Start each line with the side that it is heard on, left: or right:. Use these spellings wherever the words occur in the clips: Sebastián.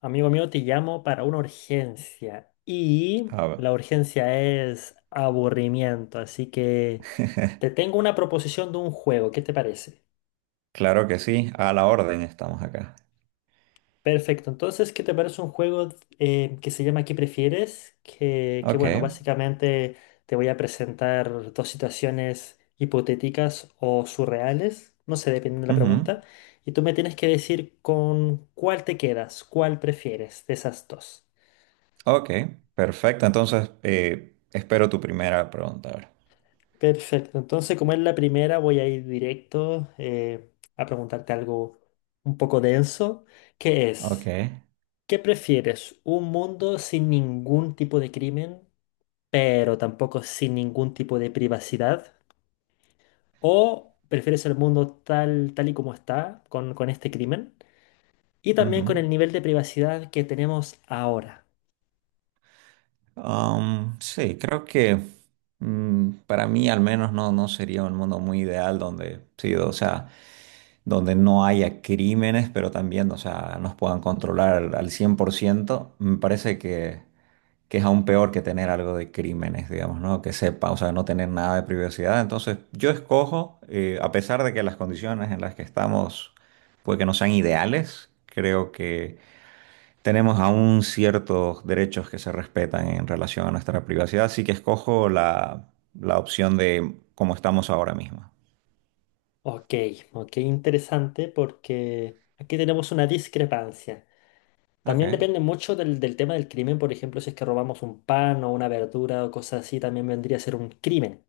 left: Amigo mío, te llamo para una urgencia y
right: A ver.
left: la urgencia es aburrimiento, así que te tengo una proposición de un juego, ¿qué te parece?
right: Claro que sí, a la orden estamos acá.
left: Perfecto, entonces, ¿qué te parece un juego que se llama ¿Qué prefieres? Que
right: Ok.
left: bueno, básicamente te voy a presentar dos situaciones hipotéticas o surreales, no sé, dependiendo de la
right: Ujú.
left: pregunta, y tú me tienes que decir con cuál te quedas, cuál prefieres de esas dos.
right: Ok. Perfecto. Entonces, espero tu primera pregunta ahora.
left: Perfecto, entonces como es la primera voy a ir directo a preguntarte algo un poco denso, que
right: Ok.
left: es, ¿qué prefieres? ¿Un mundo sin ningún tipo de crimen, pero tampoco sin ningún tipo de privacidad? ¿O prefieres el mundo tal y como está con este crimen? Y
right: Ujú.
left: también con el nivel de privacidad que tenemos ahora.
right: Sí, creo que para mí al menos no, no sería un mundo muy ideal donde, sí, o sea, donde no haya crímenes, pero también, o sea, nos puedan controlar al 100%. Me parece que es aún peor que tener algo de crímenes, digamos, ¿no? Que sepa, o sea, no tener nada de privacidad. Entonces, yo escojo, a pesar de que las condiciones en las que estamos, pues que no sean ideales, creo que tenemos aún ciertos derechos que se respetan en relación a nuestra privacidad, así que escojo la opción de cómo estamos ahora mismo.
left: Ok, ok, interesante porque aquí tenemos una discrepancia.
right: Ok.
left: También depende mucho del tema del crimen, por ejemplo, si es que robamos un pan o una verdura o cosas así, también vendría a ser un crimen.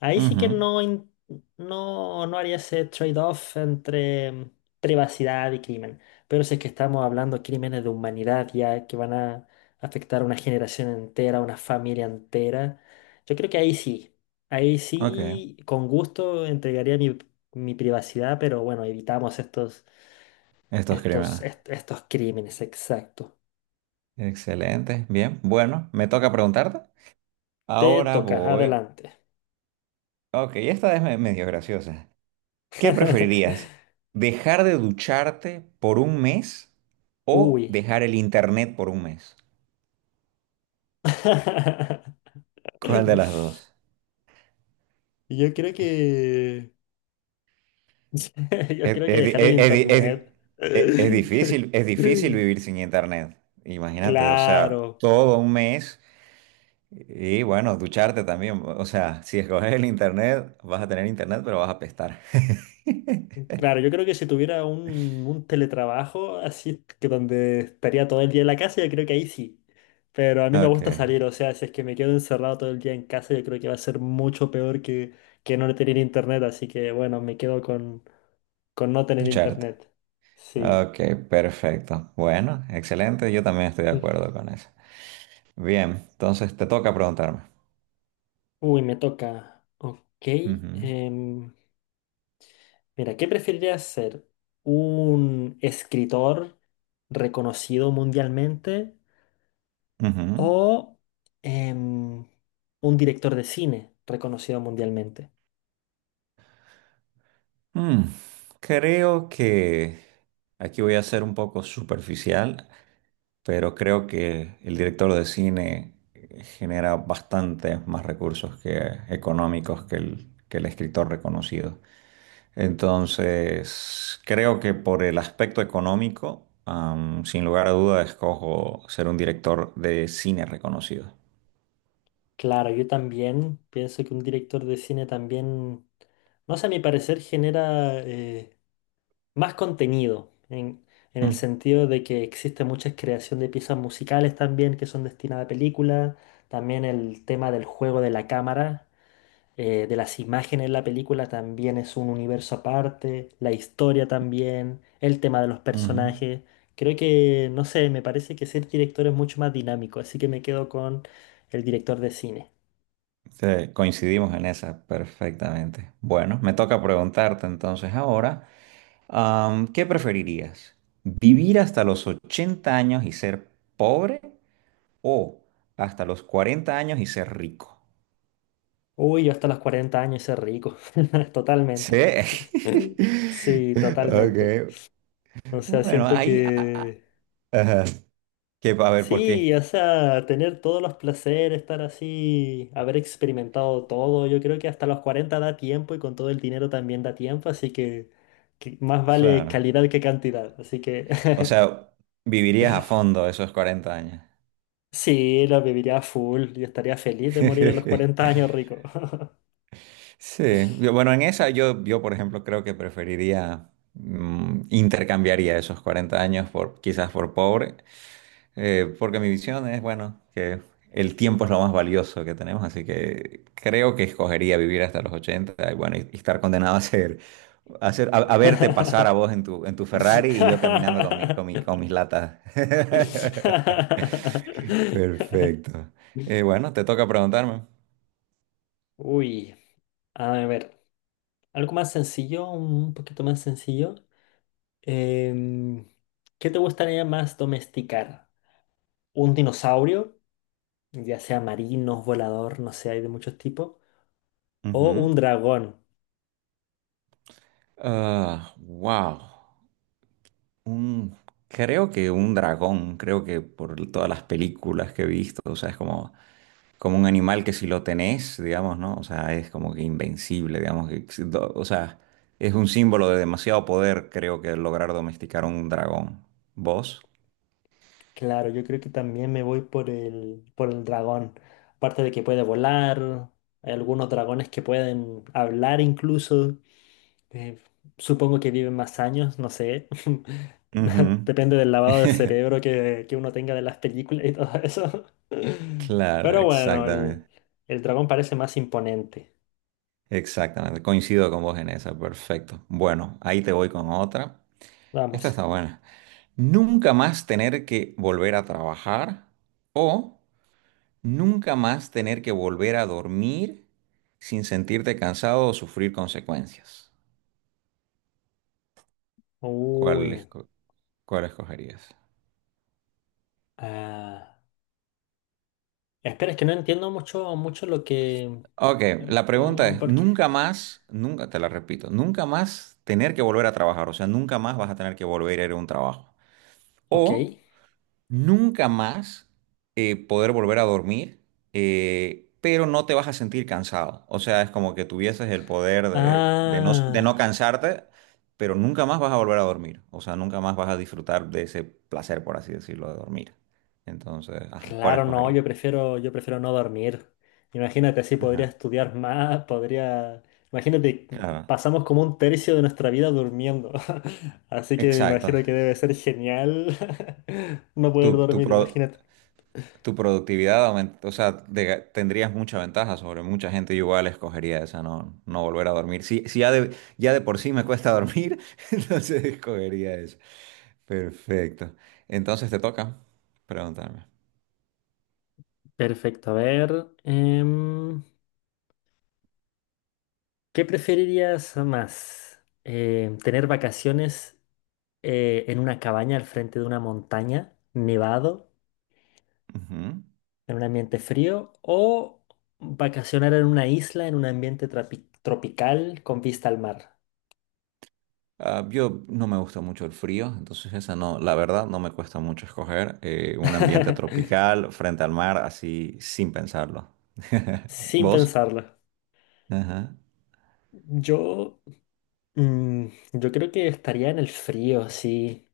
left: Ahí sí
right: Ujú.
left: que no, no haría ese trade-off entre privacidad y crimen. Pero si es que estamos hablando de crímenes de humanidad ya que van a afectar a una generación entera, a una familia entera, yo creo que ahí
right: Ok.
left: sí, con gusto entregaría mi, mi privacidad, pero bueno, evitamos estos,
right: Estos crímenes.
left: estos crímenes, exacto.
right: Excelente, bien, bueno, me toca preguntarte.
left: Te
right: Ahora
left: toca,
right: voy.
left: adelante.
right: Ok, esta es medio graciosa. ¿Qué preferirías? ¿Dejar de ducharte por un mes o
left: Uy.
right: dejar el internet por un mes? ¿Cuál de las dos?
left: Yo creo que... Yo
right: Es,
left: creo que
right: es di-
left: dejar el
right: es- es di- es di-
left: internet.
right: es- es difícil, es difícil vivir sin internet. Imagínate, o sea,
left: Claro,
right: todo un mes y bueno, ducharte también. O sea, si escoges el internet, vas a tener internet, pero vas a apestar.
left: claro, yo creo que si tuviera un teletrabajo así, que donde estaría todo el día en la casa, yo creo que ahí sí. Pero a mí me
right: Ok,
left: gusta salir, o sea, si es que me quedo encerrado todo el día en casa, yo creo que va a ser mucho peor que no tener internet, así que bueno, me quedo con no tener
right: ducharte.
left: internet. Sí.
right: Ok, perfecto. Bueno, excelente. Yo también estoy de
left: Mm.
right: acuerdo con eso. Bien, entonces te toca preguntarme.
left: Uy, me toca. Ok.
right: Ujú.
left: em, mira, ¿qué preferirías ser? ¿Un escritor reconocido mundialmente
right: Ujú.
left: o em, un director de cine reconocido mundialmente?
right: Mm. Creo que aquí voy a ser un poco superficial, pero creo que el director de cine genera bastantes más recursos que económicos que el escritor reconocido. Entonces, creo que por el aspecto económico, sin lugar a duda, escojo ser un director de cine reconocido.
left: Claro, yo también pienso que un director de cine también, no sé, a mi parecer genera... más contenido, en el
right: Mm.
left: sentido de que existe mucha creación de piezas musicales también que son destinadas a películas, también el tema del juego de la cámara, de las imágenes en la película también es un universo aparte, la historia también, el tema de los
right: Ujú.
left: personajes. Creo que, no sé, me parece que ser director es mucho más dinámico, así que me quedo con el director de cine.
right: Sí, coincidimos en esa perfectamente. Bueno, me toca preguntarte entonces ahora, ¿qué preferirías? ¿Vivir hasta los 80 años y ser pobre o hasta los 40 años y ser rico?
left: Uy, yo hasta los 40 años ser rico,
right: Sí.
left: totalmente. Sí,
right: Ok.
left: totalmente. O sea,
right: Bueno,
left: siento
right: ahí, a- a-
left: que
right: ajá. Que, a ver, ¿por
left: sí, o
right: qué?
left: sea, tener todos los placeres, estar así, haber experimentado todo, yo creo que hasta los 40 da tiempo y con todo el dinero también da tiempo, así que más vale
right: Claro.
left: calidad que cantidad. Así que
right: O sea, vivirías a fondo esos 40 años.
left: sí, lo viviría a full y estaría feliz de morir a los cuarenta años rico.
right: Sí, bueno, en esa por ejemplo, creo que preferiría, intercambiaría esos 40 años por quizás por pobre, porque mi visión es, bueno, que el tiempo es lo más valioso que tenemos, así que creo que escogería vivir hasta los 80 y bueno, y estar condenado a verte pasar a vos en tu Ferrari y yo caminando con con mis latas. Perfecto. Bueno, te toca preguntarme.
left: Uy, a ver, algo más sencillo, un poquito más sencillo. Em, ¿Qué te gustaría más domesticar? ¿Un dinosaurio, ya sea marino, volador, no sé, hay de muchos tipos? ¿O
right: Ujú.
left: un dragón?
right: Ah, wow. Un, creo que un dragón, creo que por todas las películas que he visto, o sea, es como, como un animal que si lo tenés, digamos, ¿no? O sea, es como que invencible, digamos, que, si do- o sea, es un símbolo de demasiado poder, creo que lograr domesticar un dragón. ¿Vos?
left: Claro, yo creo que también me voy por el dragón. Aparte de que puede volar, hay algunos dragones que pueden hablar incluso. Eh, supongo que viven más años, no sé.
right: Ujú.
left: Depende del lavado de cerebro que uno tenga de las películas y todo eso.
right: Claro,
left: Pero bueno,
right: exactamente.
left: el dragón parece más imponente.
right: Exactamente. Coincido con vos en esa. Perfecto. Bueno, ahí te voy con otra. Esta está
left: Vamos.
right: buena. Nunca más tener que volver a trabajar o nunca más tener que volver a dormir sin sentirte cansado o sufrir consecuencias. ¿Cuál,
left: Uy.
right: esco- cuál escogerías?
left: ah, Espera, es que no entiendo mucho lo que...
right: Ok, la pregunta
left: oh,
right: es,
left: ¿Por qué?
right: nunca más, nunca, te la repito, nunca más tener que volver a trabajar, o sea, nunca más vas a tener que volver a ir a un trabajo.
left: Ok.
right: O nunca más poder volver a dormir, pero no te vas a sentir cansado. O sea, es como que tuvieses el poder de no
left: Ah.
right: cansarte, pero nunca más vas a volver a dormir. O sea, nunca más vas a disfrutar de ese placer, por así decirlo, de dormir. Entonces, ajá, ¿cuál
left: Claro, no,
right: escogerías?
left: yo prefiero no dormir. Imagínate, así podría
right: Ajá,
left: estudiar más, podría... Imagínate,
right: claro.
left: pasamos como un tercio de nuestra vida durmiendo. Así que me
right: Exacto.
left: imagino que debe ser genial no
right: Tu,
left: poder
right: tu
left: dormir,
right: pro-
left: imagínate.
right: Tu productividad aumenta, o sea, de- tendrías mucha ventaja sobre mucha gente. Yo igual escogería esa, no, no volver a dormir. Si, si ya de, ya de por sí me cuesta dormir, entonces escogería eso. Perfecto. Entonces te toca preguntarme.
left: Perfecto, a ver. ¿Qué preferirías más? Em, ¿tener vacaciones en una cabaña al frente de una montaña, nevado?
right: Ujú.
left: ¿En un ambiente frío o vacacionar en una isla en un ambiente tropical con vista al mar?
right: Ah, yo no me gusta mucho el frío, entonces esa no, la verdad no me cuesta mucho escoger un ambiente tropical frente al mar, así sin pensarlo.
left: Sin
right: ¿Vos?
left: pensarlo.
right: Ajá.
left: Yo, mm, yo creo que estaría en el frío, sí.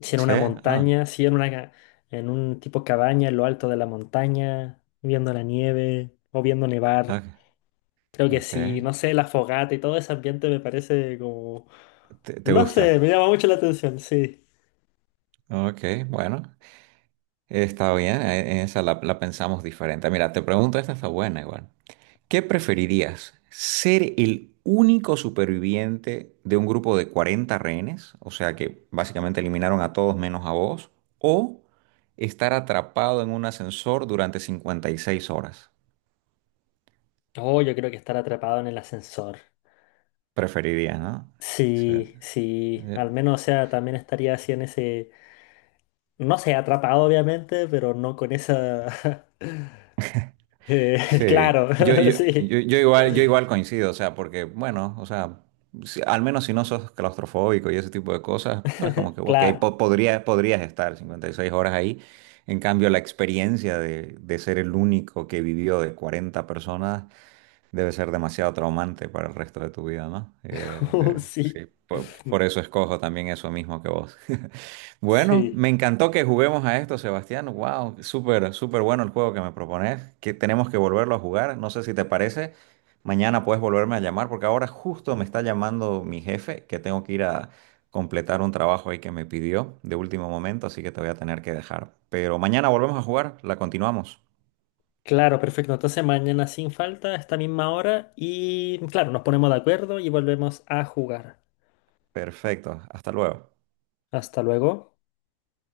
left: Si en
right: Sí.
left: una
right: Ah.
left: montaña, si en una, en un tipo cabaña en lo alto de la montaña, viendo la nieve o viendo nevar.
right: Ok.
left: Creo que
right: Ok.
left: sí, no sé, la fogata y todo ese ambiente me parece como...
right: ¿Te
left: No sé,
right: gusta?
left: me llama mucho la atención, sí.
right: Ok, bueno, está bien, en esa la pensamos diferente. Mira, te pregunto, esta está buena igual. ¿Qué preferirías? ¿Ser el único superviviente de un grupo de 40 rehenes? O sea que básicamente eliminaron a todos menos a vos. ¿O estar atrapado en un ascensor durante 56 horas?
left: Oh, yo creo que estar atrapado en el ascensor.
right: Preferirías, ¿no? Sí.
left: Sí, sí,
right: eh,
left: al menos, o sea, también estaría así en ese, no sé, atrapado obviamente, pero no con esa... eh,
right: Sí,
left: claro, sí,
right: yo igual coincido, o sea, porque, bueno, o sea, al menos si no sos claustrofóbico y ese tipo de cosas, pues como que, ok,
left: claro,
right: podrías estar 56 horas ahí. En cambio, la experiencia de ser el único que vivió de 40 personas debe ser demasiado traumante para el resto de tu vida, ¿no? Eh, de-
left: sí,
right: sí, por eso escojo también eso mismo que vos. Bueno,
left: sí,
right: me encantó que juguemos a esto, Sebastián. Wow, súper, súper bueno el juego que me propones. Que tenemos que volverlo a jugar. No sé si te parece. Mañana puedes volverme a llamar porque ahora justo me está llamando mi jefe que tengo que ir a completar un trabajo ahí que me pidió de último momento, así que te voy a tener que dejar. Pero mañana volvemos a jugar, la continuamos.
left: claro, perfecto. Entonces mañana sin falta, a esta misma hora, y claro, nos ponemos de acuerdo y volvemos a jugar.
right: Perfecto, hasta luego.
left: Hasta luego.